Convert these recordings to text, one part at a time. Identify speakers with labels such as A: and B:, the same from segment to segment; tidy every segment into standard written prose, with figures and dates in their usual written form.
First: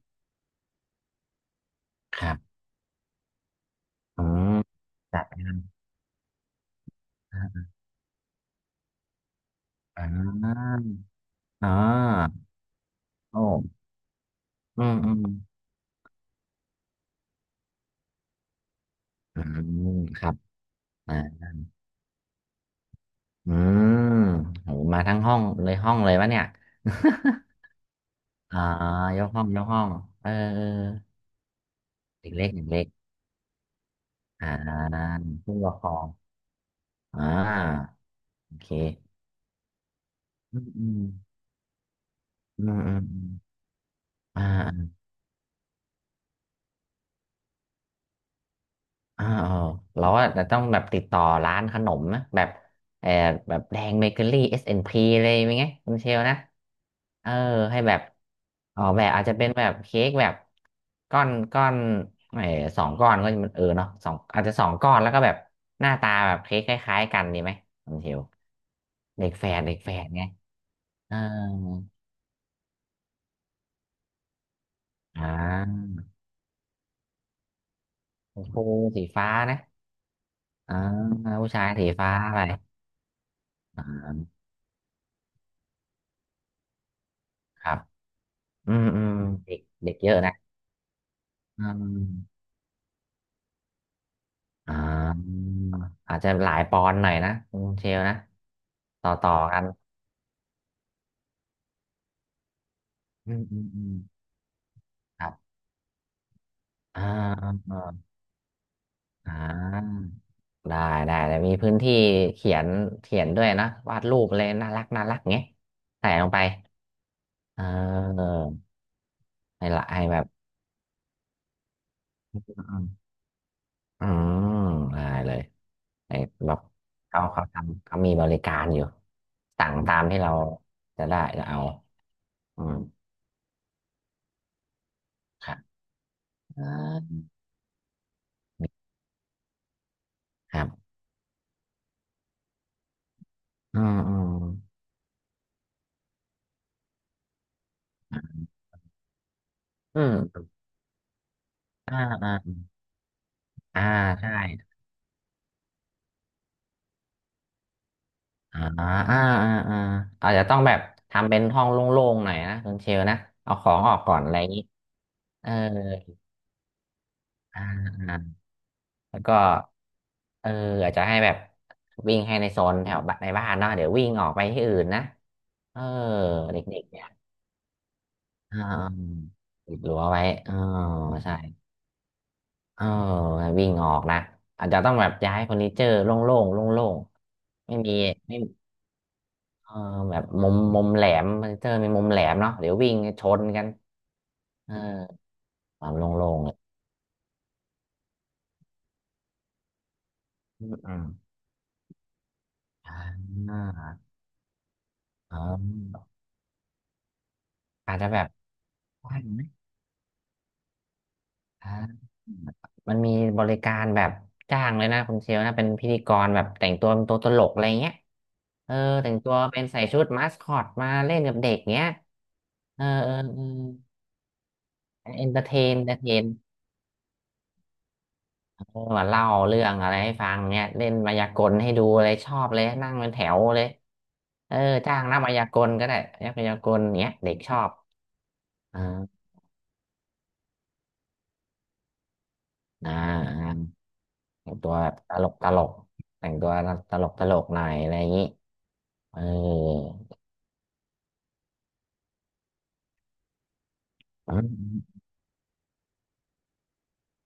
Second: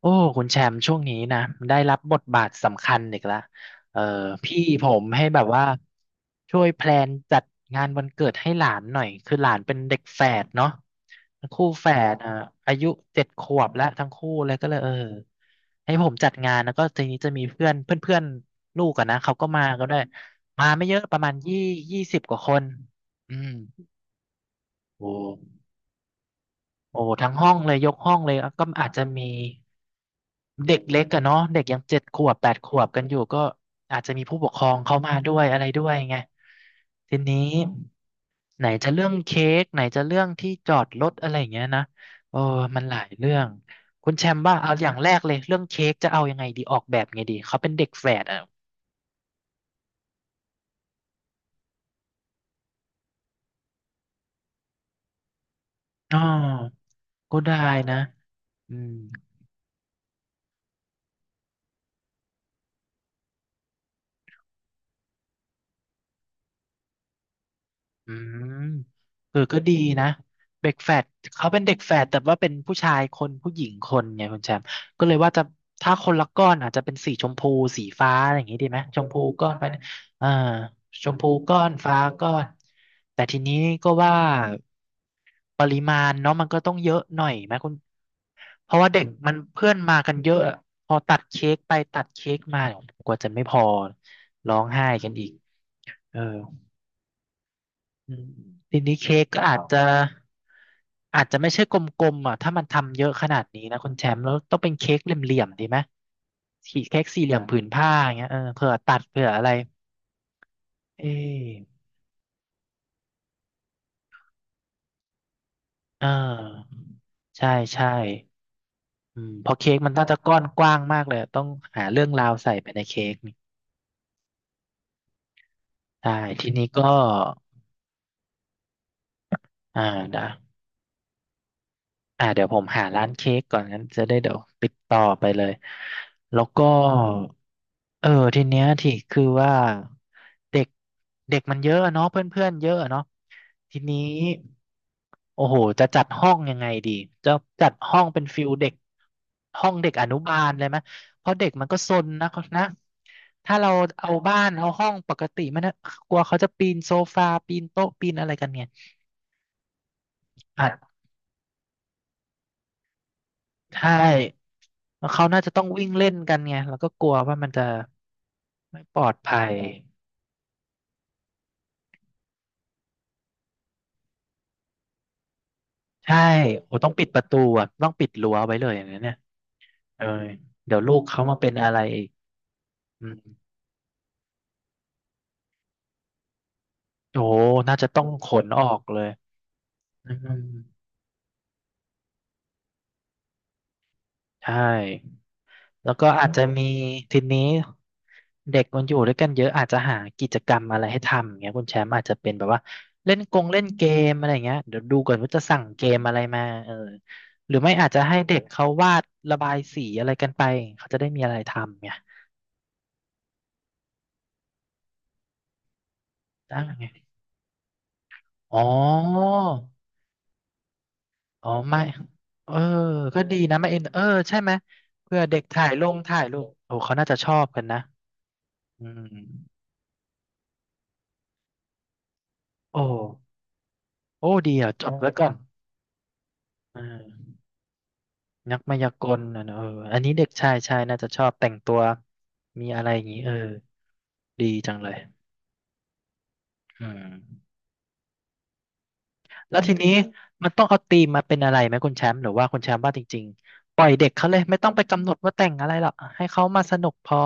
A: โอ้ คุณแชมป์ช่วงนี้นะได้รับบ
B: ค
A: ท
B: รับ
A: บาทสำคัญอีกแล้วเออ
B: อืม
A: พี่ผม
B: จั
A: ให้
B: ด
A: แบบว่าช่วยแพลนจั
B: อ
A: ด
B: ่
A: งานวันเกิดให้หลานหน่อย คือหลานเป็นเด็กแฝดเนาะ
B: า
A: คู่
B: อ่
A: แฝดอ่ะ
B: า
A: อายุเจ็ด
B: โอ้
A: ขวบแล้วทั้งคู่เลยก็เลย
B: อื
A: เออ
B: มอืม
A: ให้ผมจัดงานแล้วก็ทีนี้จะมีเพื่อนเพื่อนเพื่อนลูกอะนะเขา
B: อื
A: ก็มาก็
B: ม
A: ได้วย
B: ครับ
A: มาไม่เยอะประมาณ
B: อ่า
A: ยี่สิบกว่าคนอืม
B: อืมโหมา
A: โอ
B: ทั้งห้องเล
A: ้
B: ยห้องเลยวะเนี่ย
A: โอ้ทั้งห้องเลยยกห้องเลยอ่ะ
B: อ่า
A: ก็อาจจะ
B: ย
A: มี
B: กห้องยกห้องเออเออ
A: เด็กเล็กอะเนาะเด็กยังเจ็ดขว
B: เด็ก
A: บ
B: เล็
A: แป
B: ก
A: ด
B: เด็
A: ข
B: ก
A: ว
B: เล็ก
A: บกันอยู่ก็อาจจะมีผู้ป
B: อ่า
A: กครองเข้ามาด้วย
B: ผู้
A: อะไร
B: ปก
A: ด้
B: คร
A: ว
B: อ
A: ย
B: ง
A: ไงที
B: อ่า
A: นี้
B: โอ
A: ไหน
B: เค
A: จะเรื่องเค้กไหนจะเรื่องที่
B: อืม
A: จอ
B: อื
A: ด
B: ม
A: รถอะไรอย่างเงี้ยนะโอ้
B: อื
A: มั
B: ม
A: น
B: อื
A: ห
B: ม
A: ลา
B: อ
A: ยเรื่อง
B: ม
A: คุณแช
B: อ
A: มป์ว่าเอาอ
B: ่า
A: ย่างแรกเลยเรื่องเค้กจะเอายังไงดีออกแบบไงดีเขาเป็นเด็กแฝดอ่ะ
B: เออเราว่าจะต้องแบบติดต่อร้านขนมนะแบบเออแบบแดงเบเกอรี่ S&P เอ็นพีเลยมั้ยไงคุณเช
A: อ๋อ
B: ลนะเออ
A: ก็ได้
B: ให้แบ
A: นะ
B: บ
A: อื
B: ออก
A: ม
B: แบบอาจจะเป็นแบบเค้กแบบก้อนเออสองก้อนก็จะมันเออเนาะสองอาจจะสองก้อนแล้วก็แบบหน้าตาแบบเค้กคล้ายๆกันดีไหมคุณเช
A: อื
B: ล
A: ม
B: เด็ก
A: เออ
B: แฝ
A: ก็
B: ด
A: ดี
B: เด็กแฝ
A: นะ
B: ดไง
A: เด็กแฝด
B: เออ
A: เขาเป็นเด็กแฝดแต่ว่าเป็นผู้ชายคนผู้หญิงคนไงคุณแชมป์ก็เลย
B: อ่
A: ว่าจะถ้า
B: า
A: คนละก้อนอาจจะเป็นสีชมพูสีฟ้าอะไรอย่าง
B: ช
A: งี้ดี
B: มู
A: ไหมช
B: สี
A: มพู
B: ฟ้า
A: ก้อน
B: นะ
A: ไปอ่า
B: อ่า
A: ชมพู
B: ผู้
A: ก้อ
B: ชาย
A: น
B: สี
A: ฟ้า
B: ฟ้า
A: ก้อ
B: ไป
A: นแต่ทีนี้
B: อ่
A: ก็ว่า
B: า
A: ปริมาณเนาะมันก็ต้องเยอะหน่อยไหม
B: ค
A: คุ
B: รั
A: ณ
B: บ
A: เพ
B: อื
A: ราะ
B: ม
A: ว่า
B: อื
A: เด็ก
B: ม
A: มัน
B: เด็ก
A: เพื่อน
B: เด็ก
A: มา
B: เย
A: กัน
B: อะ
A: เย
B: นะ
A: อะอะพอตัดเค้ก
B: อื
A: ไปตัดเค้ก
B: ม
A: มากว่าจะไม่พอร้อง
B: อ่
A: ไห้กันอีก
B: าอา
A: เอ
B: จ
A: อ
B: จะหลายปอนด์หน่อยนะคุณเชล
A: อื
B: นะ
A: มทีนี้
B: ต่อ
A: เค้ก
B: ต่อ
A: ก็อา
B: กั
A: ค
B: น
A: จรับจะอาจจะไม่ใช่กลมๆอ่ะถ้ามันทำเยอะข
B: อื
A: นา
B: ม
A: ด
B: อื
A: นี้
B: ม
A: นะ
B: อื
A: คุ
B: ม
A: ณแชมป์แล้วต้องเป็นเค้กเหล
B: ครั
A: ี่ย
B: บ
A: มๆดีไหมขีดเค้
B: อ่า
A: กสี่เหลี่ยมอผืนผ้าอ
B: อ่า
A: ย่างเงี้ยเออเผื่อตัดเผื่อ
B: อ่า
A: อะไร
B: อ่าได้
A: เอ
B: ได้แต่มีพื้
A: อ
B: นที่เขียนเขียนด้วยนะวาดรูปเลยน่ารักน่ารักเงี้ย
A: เอ
B: ใส่ลงไป
A: อใช่
B: เ
A: ใช่
B: ออ
A: อืมเพอ
B: ให้
A: เค้ก
B: ละ
A: มัน
B: ให้
A: น่าจะ
B: แบบ
A: ก้อนกว้างมากเลยต้องหาเรื่องราว
B: อื
A: ใส่ไปในเค้
B: ม
A: กนี่
B: อืมได้เลย
A: ใช่
B: ไอ้
A: ที
B: แบบ
A: นี้ก็
B: เขาทำเขามีบริการอยู่สั่ง
A: อ่า
B: ตามที่
A: ได้
B: เราจะได้จะเอา
A: อ่าเดี๋ยวผ
B: อื
A: ม
B: ม
A: หาร้านเค้กก่อนงั้นจะได้เดี๋ยวติดต่อไปเลยแล้ว
B: อ่
A: ก็
B: า
A: เออทีเนี้ยที่คือว่า
B: ค
A: เด็
B: รั
A: ก
B: บ
A: เด็กมันเยอะอะเนาะเพื่อนเพื่อนเยอะอะเนาะที
B: อื
A: นี้
B: มอืม
A: โอ้โหจะจัดห้องยังไงดีจะจัดห้องเป็นฟิลเด็กห้องเด็ก
B: อื
A: อนุบา
B: ม
A: ลเลยไหมเพราะเด็กมันก็ซ
B: อ่า
A: นนะ
B: อ่า
A: เขานะถ้าเรา
B: อ่า
A: เอา
B: ใช่
A: บ้านเอาห้องปกติมันนะกลัวเขาจะปีนโซฟาปีนโต๊ะปีนอะไรกัน
B: อ่า
A: เนี่ย
B: อ่าอ่าอ่าอาจจะต้องแบบทำเป็นห้องโล่งๆหน่อยนะคุณเชลนะ เอาขอ
A: ใช
B: งออกก่อนอะ
A: ่
B: ไรอย่างนี้
A: แล้วเขาน่า
B: เอ
A: จะ
B: อ
A: ต้องวิ่งเล่นกันไง แล้วก็กลัวว่ามัน
B: อ่า
A: จะ
B: อ่า
A: ไม่ปลอด
B: แล้วก็
A: ภัย
B: เอออาจจะให้แบบวิ่งให้ในโซนแถวบ้านในบ้านเนาะเดี๋ยววิ่งออกไปที่อื่นนะเออ
A: ใช่โอ้
B: เด็ก
A: ต้อ
B: ๆ
A: ง
B: เนี่
A: ปิ
B: ย
A: ดประตูอ่ะต้องปิดรั้วไว้
B: อ่า
A: เลยอย่างนั้นเนี่ย
B: อิดรั้ว
A: เออ
B: ไว้อ๋อ
A: เดี๋ยวลูกเขา
B: ใช่
A: มาเป็นอะไรอีก
B: เออ
A: อืม
B: วิ่งออกนะอาจจะต้องแบบย้ายเฟอร์นิเจอร์โล่งๆโล่ง
A: โอ้
B: ๆ
A: น่า
B: ไม่
A: จะ
B: มี
A: ต้องข
B: ไม่
A: นออกเลย
B: เออ
A: อื
B: แบบ
A: ม
B: มุมแหลมเฟอร์นิเจอร์มีมุมแหลมเนาะเดี๋ยววิ่งชนกัน
A: ใช่
B: เออควา
A: แล้ว
B: ม
A: ก็อา
B: โล่
A: จ
B: ง
A: จะ
B: ๆเลย
A: มีทีนี้เด็กมันอยู่ด้วยกันเยอะอาจจะหากิจกรรม
B: อืม
A: อะไร
B: อื
A: ให้
B: ม
A: ทำอย่างเงี้ยคุณแชมป์อาจจะเป็นแบบว่า
B: อ่
A: เล่นกง
B: า
A: เล่นเกมอะไรอย่างเงี้ยเดี๋ยวดูก่อนว่า
B: อ๋
A: จะสั่งเกม
B: อ
A: อะไรมาเออหรือไม่อาจ
B: อาจ
A: จะ
B: จะ
A: ให้
B: แบบ
A: เด็กเขาวาด
B: ได้
A: ระ
B: ไหม
A: บายสีอะไรกันไปเขาจะได้มีอะไรทำไง
B: อ่ามันมีบริการแบบจ้างเลยนะคุณเชลนะเป็นพิธีกรแบบ
A: ได้
B: แต่ง
A: ไง
B: ตัวเป็นตัวตลกอะไรเงี้ย
A: อ๋อ
B: เออแต่งตัวเป็นใส่ชุดมาสคอตมาเล่นกับ
A: อ๋อ
B: เด็ก
A: ไม่
B: เงี้ย
A: เออ
B: เออเออ
A: ก็ดี
B: เออ
A: นะไม่เอ็นเออใช่ไหมเพื่อ
B: เอน
A: เด็
B: เตอ
A: ก
B: ร์เท
A: ถ่าย
B: น
A: ล
B: เอนเต
A: ง
B: อร์เท
A: ถ่าย
B: น
A: รูปโอ้เขาน่าจะชอบกันนะ
B: เออ
A: อื
B: มาเล่าเรื่
A: ม
B: องอะไรให้ฟังเนี่ยเล่นมายากลให้ดูอะไรชอบเลย
A: โอ้
B: นั่งเป็นแถวเลย
A: โอ้ดี
B: เออ
A: อ่ะจด
B: จ้าง
A: ไว้
B: นัก
A: ก่อ
B: มา
A: น
B: ยากลก็ได้นักมายาก
A: เอ
B: ลเนี้ยเด็
A: อ
B: กชอบ
A: นักมา
B: อ่
A: ยาก
B: า
A: ลนะเนอะเอออันนี้เด็กชายชายน่าจะชอบแต่งตัวมีอะไร
B: อ่า
A: อย่างนี้เออ
B: อ่า
A: ดี
B: แต่งตั
A: จั
B: ว
A: ง
B: แบ
A: เล
B: บ
A: ย
B: ตลกแต่งตัว
A: อื
B: ตลก
A: ม
B: ตลกหน่อยอะไรอย่างนี้เออ
A: แล้วทีนี้มมันต้องเอาธีมมาเป็นอะไรไหมคุณแชมป์หรือว่าคุณแชมป์ว่าจริงๆปล่อยเด็กเขาเลยไม่ต้องไปกำหนดว่าแต่งอะไรหรอกให้เขามาสนุกพอ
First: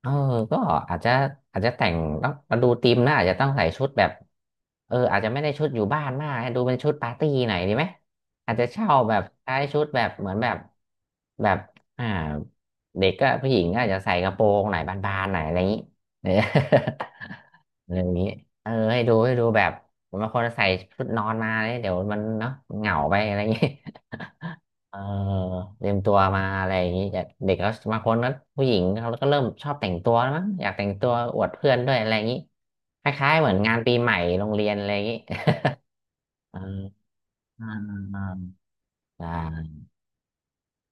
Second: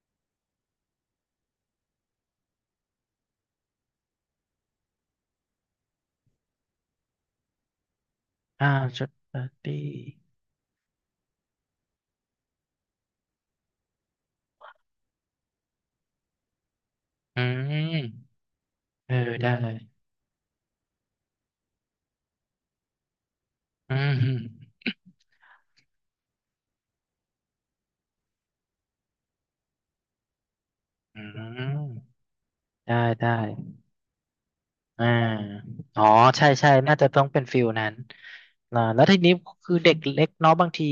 B: เออก็อาจจะอาจจะแต่งต้องมาดูธีมนะอาจจะต้องใส่ชุดแบบเอออาจจะไม่ได้ชุดอยู่บ้านมากให้ดูเป็นชุดปาร์ตี้หน่อยดีไหมอาจจะ
A: อ่า
B: เช่า
A: ชุด
B: แบบ
A: ปาร์
B: ใช้
A: ตี้
B: ชุดแบบเหมือนแบบแบบอ่าเด็กก็ผู้หญิงก็อาจจะใส่กระโปรงหน่อยบานๆหน่อยอะไรอย่างนี้เออ
A: อื
B: อะไรอย่าง
A: ม
B: นี้เออให้
A: เอ
B: ดู
A: อ
B: ให้ดู
A: ได้
B: แบบบางคนใส่ชุดนอนมาเนี่ยเดี๋ยวมันเนาะเหงาไปอะไรอย่างนี้
A: อืมอืม
B: เออเตรียมตัวมาอะไรอย่างนี้แต่เด็กก็บางคนก็ผู้หญิงเขาก็เริ่มชอบแต่งตัวแล้วมั้งอยากแต่งตัวอวดเพื่อนด้วยอะไรอย่างนี้
A: ได้
B: ค
A: ได้
B: ล้ายๆเหมือนงานปีใหม่โรงเรียนอะไรอย่า
A: อ่า
B: งนี้
A: อ๋อใช่ใช่ น่า
B: อ
A: จะต้องเป็นฟิลนั้น
B: า
A: อ่าแล้วที
B: อ่
A: นี้คือ
B: า
A: เด็กเล็กเนาะบางที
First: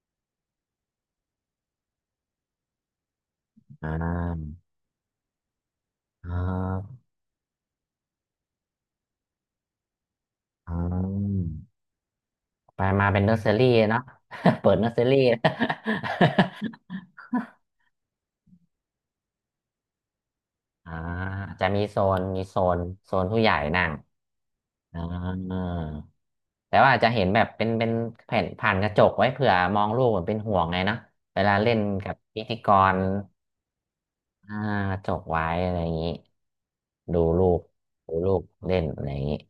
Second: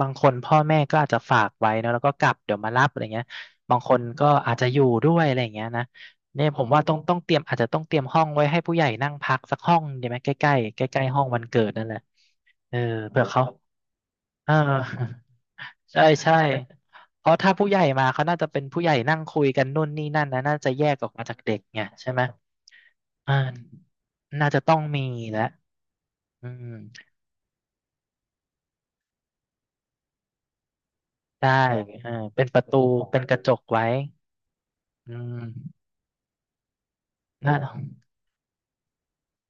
A: บางคนพ่อแม่ก็อาจจะฝากไว้เนอะแล้วก็กลับเดี๋ยวมารับอะไรเงี้ยบาง
B: อ่
A: คนก็อา
B: า
A: จจะอยู่ด้วยอะไรอย่างเงี้ยนะ
B: อ่าอ่
A: เนี่ยผมว่าต้อ
B: า
A: งต้องเตรียมอาจจะต้องเตรียมห้องไว้ให้ผู้ใหญ่นั่งพักสักห้องดีไหมใกล้ใกล้
B: อ่า
A: ใกล้ๆใก
B: อ่
A: ล้ๆห้องวั
B: า
A: นเกิดนั่นแหละเออ
B: ไปมาเป็
A: เผื่
B: น
A: อ
B: เนอร์
A: เขา
B: เซอรี่เนาะ
A: เออ
B: เปิดเนอร์เซอรี่
A: ใช่ใช่เพราะถ้าผู้ใหญ่มาเขาน่าจะเป็นผู้ใหญ่นั่งคุยกันนู่นนี่นั่นนะน่าจะแย
B: อ่า
A: กออกมาจากเด็ก
B: จะ
A: ไง
B: มีโซ
A: ใช่ไห
B: น
A: ม
B: มีโซนโซน
A: อ่า
B: ผู้ใหญ่นั่ง
A: น่าจะต้องมี
B: อ่
A: แล้ว
B: า
A: อืม
B: แต่ว่าจะเห็นแบบเป็นแผ่นผ่านกระจกไว้เผื่อมองลูกเหมือนเป็นห่วงไงนะเว
A: ได้
B: ลาเล่น
A: เออ
B: กับพิ
A: เป็น
B: ธี
A: ประ
B: ก
A: ตู
B: ร
A: เป็นกระจกไว้
B: อ่ากระจ
A: อื
B: กไว้อะไร
A: ม
B: อย่างนี้ ดูลู
A: น่า
B: กดูลูกเล่นอะไรอย่างนี้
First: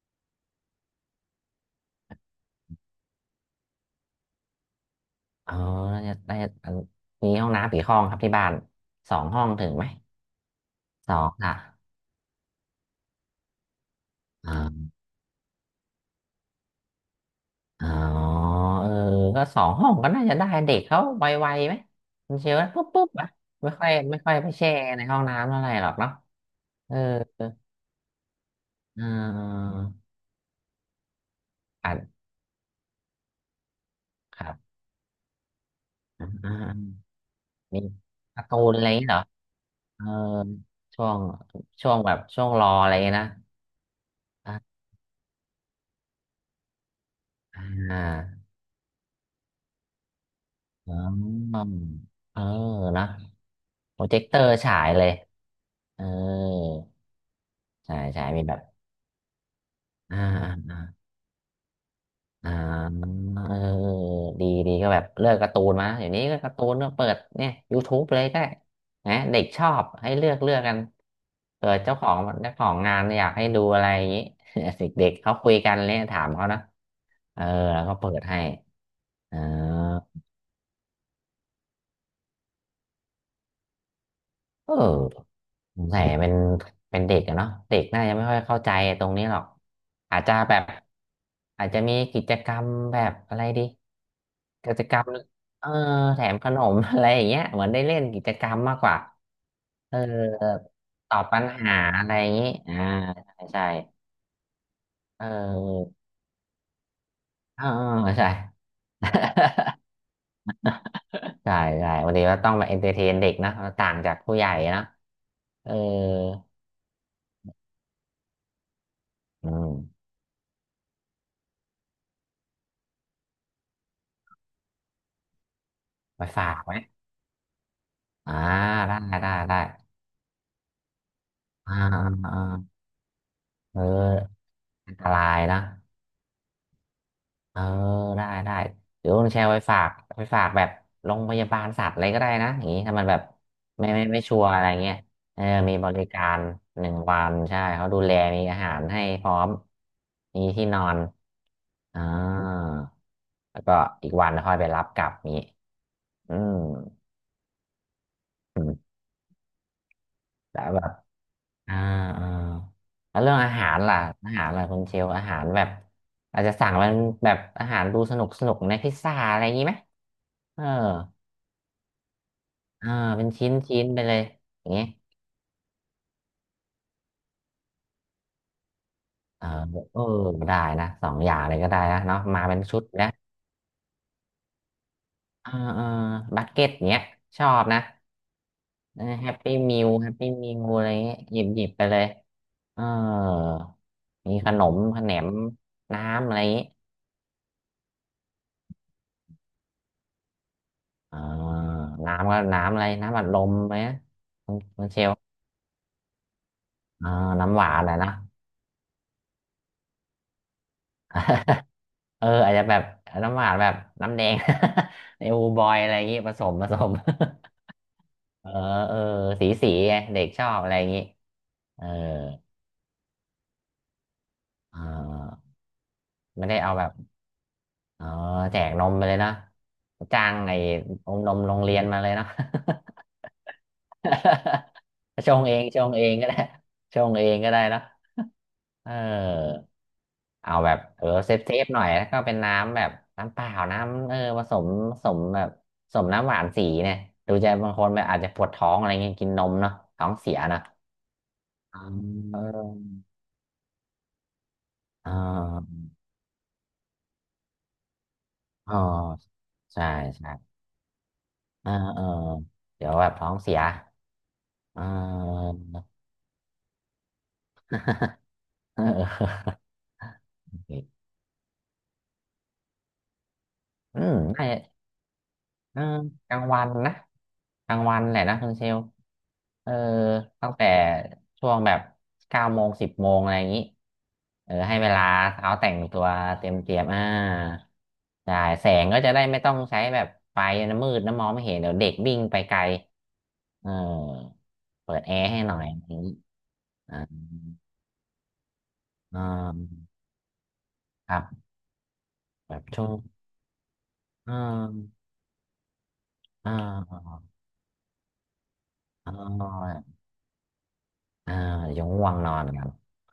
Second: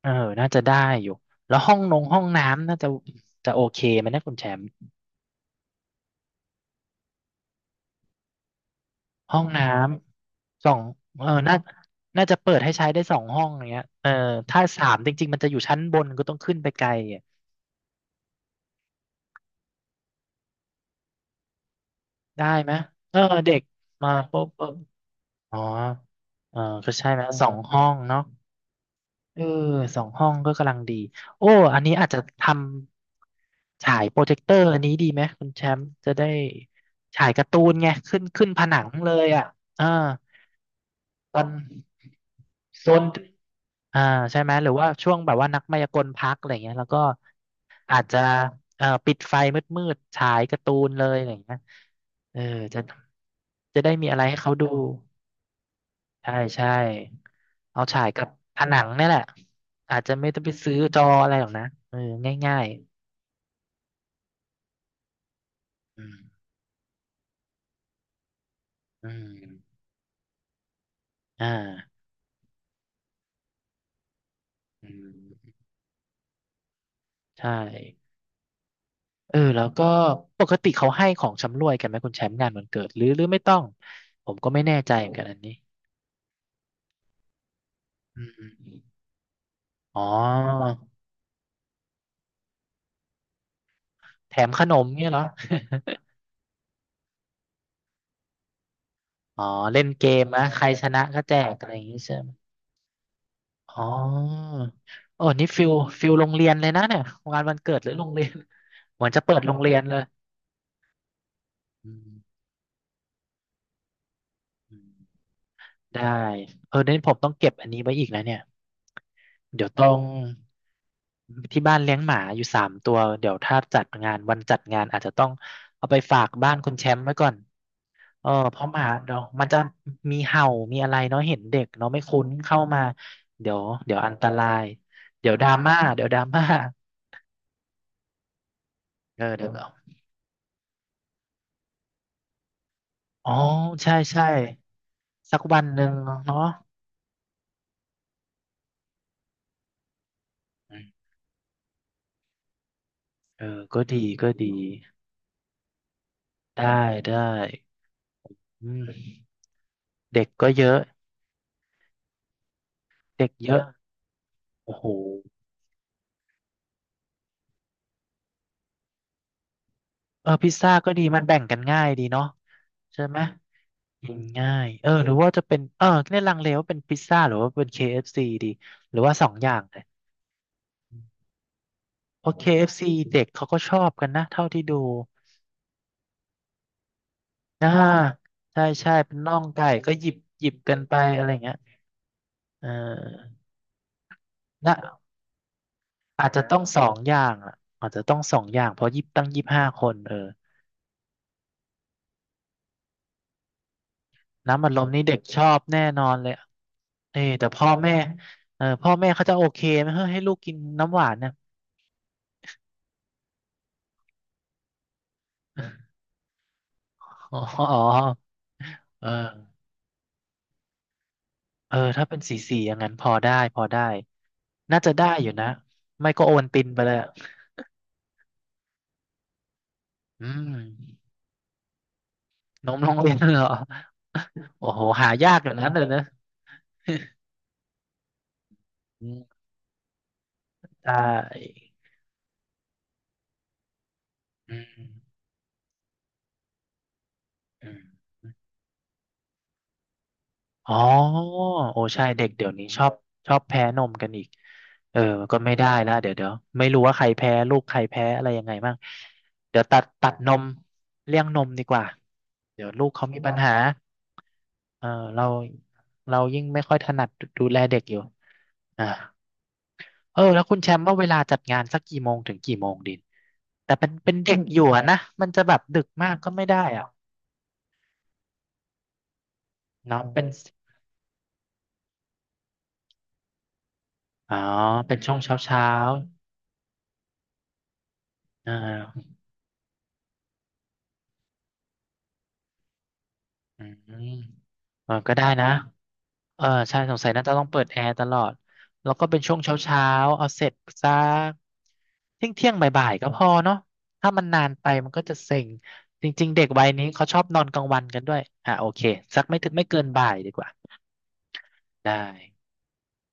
A: เออน่าจะได้อยู่แล้วห้องนงห้องน้ำน่าจะจะโอเคไหมนะคุณแชมป์
B: อ๋อน่าจะได้อันมีห้องน้ำกี่ห้องครับที่บ้านสอง
A: ห้อ
B: ห้อ
A: ง
B: ง
A: น้
B: ถึงไหม
A: ำสอง
B: สอ
A: เออ
B: งอ่ะ
A: น่าน่าจะเปิดให้ใช้ได้2 ห้องอย่างเงี้ยเออ
B: อ่า
A: ถ้าสามจริงๆมันจะอยู่ชั้นบนก็ต้องขึ้นไปไกล
B: อ๋อเออก็สองห้องก็น่าจะได้เด็กเขาไวๆไหมมัน
A: ได้
B: เชียวนะ
A: ไหม
B: ปุ๊บปุ๊บ
A: เออ
B: อะ
A: เด็ก
B: ไม่ค่อย
A: มา
B: ไม่ค่อย
A: ปุ๊
B: ไป
A: บเออ
B: แช่ในห้องน้ำ
A: อ๋อ
B: เท่าไหร่หรอกเนาะ
A: เออก็
B: เออ
A: ใช่ไหมส
B: เอ
A: องห้องเนาะเออ
B: อ
A: สองห้องก็กำลังดีโอ้อันนี้อาจ
B: อ่า
A: จะทำฉายโปรเจ
B: ค
A: คเต
B: รั
A: อร์อั
B: บ
A: นนี้ดีไหมคุณแชมป์จะ
B: อ
A: ได้
B: ่า
A: ฉายการ์ตูน
B: มี
A: ไงขึ้น
B: กา
A: ขึ้
B: ร์
A: น
B: ตู
A: ผ
B: น
A: นั
B: อะไร
A: ง
B: อย่างงี้
A: เล
B: เหรอ
A: ยอ่ะอ่า
B: เออช่วง
A: ตอน
B: ช่วงแบบช่วงรอ
A: โซ
B: อะไร่
A: น
B: นะ
A: อ่าใช่ไหมหรือ
B: อ่า
A: ว่าช่วงแบบว่านักมายากลพักอะไรเงี้ยแล้วก็
B: อ
A: อาจจะปิดไฟมืดๆฉายการ์ตูนเลยอะไรเงี้
B: อ
A: ยเอ
B: เอ
A: อ
B: อ
A: จะ
B: นะ
A: จะได้
B: โปร
A: มี
B: เจ
A: อะไร
B: คเต
A: ให้
B: อร์
A: เขาดู
B: ฉายเลยเอ
A: ใช่ใช่
B: อ
A: เอา
B: ใช่
A: ฉายกั
B: ใช่
A: บ
B: มีแบ
A: ผ
B: บ
A: นังนี่แหละอาจจะ
B: อ่
A: ไม่ต้องไปซื้อ
B: า
A: จออะไรหรอกนะเออ
B: อ่า
A: ง่าย
B: เออดีดีก็แบบเลือกการ์ตูนมา
A: ๆอื
B: เดี๋ยว
A: ม
B: นี้ก็การ์ตูนก็เปิดเนี่ย YouTube เลยก็ได้
A: อื
B: นะเด็กชอ
A: ม
B: บให้เลือกเลือกกัน
A: อ่
B: เปิดเจ้า
A: า
B: ของเจ้าของงานอยากให้ดูอะไรอย่างนี้ เ
A: อื
B: ด็กๆเขาคุย
A: ม
B: กันเลยถามเขานะเออ
A: ใช่
B: แล้วก็เปิดให้
A: เอ
B: อ่า
A: อแล้วก็ปกติเขาให้ของชำร่วยกันไหมคุณแชมป์งานวันเกิดหรือหรือไม่ต้องผมก็ไม่
B: เอ
A: แน่ใจเหมือนกัน
B: อ
A: อันนี้
B: สงสัยเป็นเป็นเด็กอะเนาะเด็กน่าจะ
A: อื
B: ไม่
A: ม
B: ค่อย
A: อืม
B: เข้า
A: อ
B: ใจ
A: ม
B: ตรงนี้หรอก
A: อ๋
B: อาจจะแบบ
A: อ
B: อาจจะมีกิจกรรมแบบอะไรดี
A: แถมขน
B: กิจ
A: ม
B: กรร
A: เนี่
B: ม
A: ยเหรอ
B: เออแถมขนม อะไรอย่างเงี้ยเหมือนได้เล่นกิจกรรมมากกว่า
A: อ๋อเล่น
B: เออ
A: เกมนะใครชนะ
B: ตอ
A: ก็
B: บ
A: แจ
B: ปัญ
A: กอะไร
B: หา
A: อย่างงี้
B: อะไร
A: ใช่
B: อ
A: ไหม
B: ย่างงี้อ่าใช่
A: อ๋อโอ้
B: เอ
A: นี่ฟิล
B: อ
A: ฟิลโรงเรียนเลยนะเนี่ยงานวัน
B: เออ
A: เกิด
B: เอ
A: ห
B: อ
A: รือโรงเรี
B: ใช่
A: ยนเหมือนจะเปิดโรงเรียนเลย
B: ใช่ใช่
A: อื
B: วันนี้
A: ม
B: ว่าต้องมาเอนเตอร์เทนเด็กนะต่างจากผู้ใหญ่
A: อื
B: นะ
A: ม
B: เออ
A: ได้เออเนี่ผมต้องเก็บอันนี้ไว้อีกแล้วเนี่ย
B: อื
A: เดี๋ยว
B: ม
A: ต้องที่บ้านเลี้ยงหมาอยู่สามตัวเดี๋ยวถ้าจัดงานวันจัดงานอาจจะต้องเอาไปฝา
B: ไป
A: ก
B: ฝา
A: บ้า
B: ก
A: นคุ
B: ไหม
A: ณแชมป์ไว้ก่อนเออ
B: อ่า
A: เพราะหมา
B: ได้
A: เนาะ
B: ได้
A: มัน
B: ได้
A: จะมีเห่ามีอะไรเนาะเห็นเด็ก
B: อ่า
A: เนาะไม่
B: อ่า
A: คุ้น
B: อ่า
A: เข้ามาเดี๋ยว
B: เอ
A: เดี๋ยวอันตรา
B: อ
A: ย
B: อันต
A: เดี๋
B: รา
A: ยว
B: ย
A: ดรา
B: นะ
A: ม่าเดี๋ยวดราม่า
B: เออได้ได้เดี๋ยว
A: เอ
B: คุณ
A: อ
B: แช
A: เดี๋ย
B: ร์
A: ว
B: ไว้ฝากไปฝากแบบโรงพยาบาลสัตว์อะไรก็ได้นะอย่างนี้ถ้ามันแบบ
A: อ๋อ
B: ไม่
A: ใช่
B: ไม่ไม่
A: ใช่
B: ชัวร์อะไรเงี้ย
A: สั
B: เอ
A: ก
B: อ
A: วัน
B: มี
A: หนึ่
B: บ
A: ง
B: ริกา
A: เนาะ
B: รหนึ่งวันใช่เขาดูแลมีอาหารให้พร้อมมีที่
A: อื
B: นอน
A: ม
B: อ่า
A: เออ
B: แล้วก็
A: ก็ดี
B: อีกวั
A: ก็
B: นค่
A: ดี
B: อยไปรับกลับนี้อืม
A: ได้ได้อืม เด็กก็
B: แล้
A: เย
B: ว
A: อะ
B: แบบ อ่าอ่าแล้ว
A: เด็ก
B: เรื่อง
A: เย
B: อา
A: อะ
B: หารล่ะอาหารล่ะ
A: โอ้
B: คุณ
A: โห
B: เชลอาหารแบบอาจจะสั่งเป็นแบบอาหารดูสนุกสนุกในพิซซ่าอะไรอย่างนี้ไหม
A: เออพิซ
B: เออ
A: ซ่าก็ดีมันแบ่งกันง่ายดีเนาะ
B: เออ
A: ใช่ไหม
B: เป็นชิ้นชิ้นไป
A: กิ
B: เล
A: น
B: ย
A: ง่า
B: อ
A: ย
B: ย่างงี้
A: เออหรือว่าจะเป็นเออเนี่ยลังเลว่าเป็นพิซซ่าหรือว่าเป็นเคเอฟซีดีหรือว่าสอง
B: เอ
A: อ
B: อ
A: ย่างเลย
B: เออได้นะสองอย่างเลยก็ได้นะเนาะ
A: เพราะ
B: มา
A: เค
B: เป็น
A: เอฟ
B: ชุด
A: ซี
B: นะ
A: เด็กเขาก็ชอบกันนะเท่าที่ดู
B: เออเออบัคเก็ตเนี้ยชอบ
A: อ่า
B: นะ
A: ใช่ใช่เป็น
B: แฮ
A: น่อ
B: ป
A: ง
B: ปี้
A: ไก่
B: มิว
A: ก็ห
B: แฮ
A: ยิบ
B: ปปี้
A: หยิ
B: มิ
A: บ
B: ว
A: กัน
B: อะไร
A: ไป
B: เงี้ย
A: อะไร
B: หยิบ
A: เงี้ย
B: หยิบไปเลย
A: เอ
B: เออ
A: อ
B: มีขน
A: นะ
B: มขนมน้ำ
A: อาจ
B: อะไร
A: จะ
B: อย่าง
A: ต้อง
B: งี้
A: สองอย่างอ่ะอาจจะต้องสองอย่างเพราะยิบตั้งยี่สิบห้าคนเออ
B: อ่าน้ำก็น้ำอะไรน้ำอัดลมไหม
A: น้ำอัดล
B: มั
A: ม
B: นเช
A: นี่เด็ก
B: ล
A: ชอบแน่นอนเลยอะ
B: อ่า
A: เออแต่
B: น้ำห
A: พ่อ
B: วานแห
A: แม่
B: ละนะ
A: เออพ่อแม่เขาจะโอเคไหมเฮ้ยให้ลูกกินน้ำหวานเนี่ย
B: เอออาจจะแบบน้ำหวานแบบน้ำแดง ในอูบอยอะไรอย่างงี้ผสมผสม
A: อ๋ออ๋อ
B: เออเออ
A: เออ
B: สีสีไงเด็กชอบอะไรอย่างงี้
A: เออ
B: เออ
A: ถ้าเป็นสีสีอย่างนั้นพอได้พอได้น่า
B: อ่
A: จะได้อยู่นะ
B: า
A: ไม่ก็โอวั
B: ไม่
A: ล
B: ได้
A: ติน
B: เอา
A: ไป
B: แบ
A: เล
B: บ
A: ยอะ
B: เออแจกนมไปเลยนะจ้า
A: อื
B: ง
A: ม
B: ไอ้อมนมโรงเรียนมาเลยเนาะ
A: นมโรงเรียนเหรอโอ้โหหา
B: ช
A: ยาก
B: ง
A: อยู่
B: เอง
A: นะ
B: ช
A: เดี๋ยว
B: ง
A: นะ
B: เองก็ได้ชงเองก็ได้เนาะเออ
A: อืม
B: เอาแบบ
A: ได
B: เออเซฟเซ
A: ้
B: ฟหน่อยแล้วก็เป็นน้ำแบบน้ำเปล่าน้ำเออผส
A: อืม
B: มผสมแบบผสมน้ำหวานสีเนี่ยดูจะบา
A: อื
B: ง
A: ม
B: คนแบบอาจจะปวดท้องอะไรเงี้ยกินนมเนาะท้องเสียเนาะ
A: อ๋อโอ้
B: อ่า
A: ใช่เด็ก
B: เอ
A: เดี๋ยวนี้ชอบ
B: อ
A: ชอบแพ้นมกันอีกเออ
B: เ
A: ก็ไม่ได้
B: ออ
A: ละเดี๋ยวเดี๋ยวไม่รู้ว่าใครแพ้ลูกใครแพ้อะไรยังไง
B: เอ
A: บ้าง
B: อ
A: เดี๋ยวตั
B: ใช่
A: ดตัดนม
B: ใช่
A: เลี่ยงนมดี
B: เออ
A: กว่า
B: เออ
A: เดี๋ยวลู
B: เดี๋ย
A: ก
B: วแบ
A: เขา
B: บ
A: มี
B: ท้อ
A: ปั
B: ง
A: ญหา
B: เสียเอ
A: เออเรา
B: อ
A: เรายิ่งไม่ค่อยถนัดดูแลเด็กอยู่
B: เ
A: อ่า
B: ออ
A: เออแล้วคุณแชมป์ว่าเวลาจัดงานสักกี่โมงถึงกี่โมงดินแต่เป็น
B: อื
A: เป็
B: ม
A: นเด็ก
B: น่า
A: อ
B: จะ
A: ยู่อะนะมันจะแบบ
B: เอ
A: ดึ
B: อ
A: กมากก็
B: กลา
A: ไม่
B: ง
A: ได้
B: วัน
A: อ่ะ
B: นะกลางวันแหละนะคุณเชลเออ
A: เนาะเป็น
B: ตั้งแต่ช่วงแบบ9 โมง10 โมงอะไรอย่างนี้
A: อ๋อ
B: เออให้เว
A: เป็น
B: ลา
A: ช่วงเช้า
B: เอา
A: เช้า
B: แต่งตัวเตรียมเตรียมอ่าใช่
A: อ่
B: แสงก็จะ
A: า
B: ได้ไม่ต้องใช้แบบไฟนะมืดนะมองไม่เห็นเดี๋ยวเด็กวิ่งไปไกล
A: อื
B: เออ
A: มเออ
B: เปิด
A: ก็
B: แอ
A: ได้
B: ร์ให้
A: นะ
B: หน่อยอะไรอย่างนี้
A: เออใช่ส
B: อ่า
A: งสัยน่าจะต้องเปิดแอร์ตลอดแล้วก็เป็
B: อ่
A: นช่วงเช้าเช้า
B: า
A: เอาเสร็จสั
B: ครั
A: ก
B: บ
A: เที่ยงเที่ย
B: แบ
A: ง
B: บช่ว
A: บ่า
B: ง
A: ยๆก็พอเนาะถ้ามัน
B: อ่
A: นานไปมัน
B: า
A: ก็จะเซ็งจริงๆเด็ก
B: อ่
A: วัยนี้เขาช
B: า
A: อบนอนกลางวันกันด้วยอ่ะโอเค
B: อ่
A: สักไม่ถึงไม่เกิ
B: า
A: นบ่ายดีกว่า
B: อ่าเดี๋ยว
A: ได้
B: ง่วงนอนกัน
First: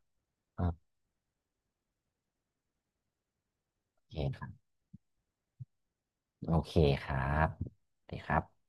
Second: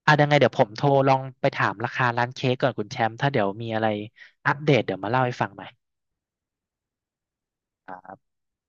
A: อ่ะยังไงเดี๋ยวผ
B: อ่า
A: มโทรลองไปถามราคาร้านเค้กก่อนคุณแชมป์ถ้าเดี๋ยวมีอะไร
B: โอ
A: อ่ะ
B: เค
A: เดี๋ยวมาเล่า
B: โอเคครับดีครับ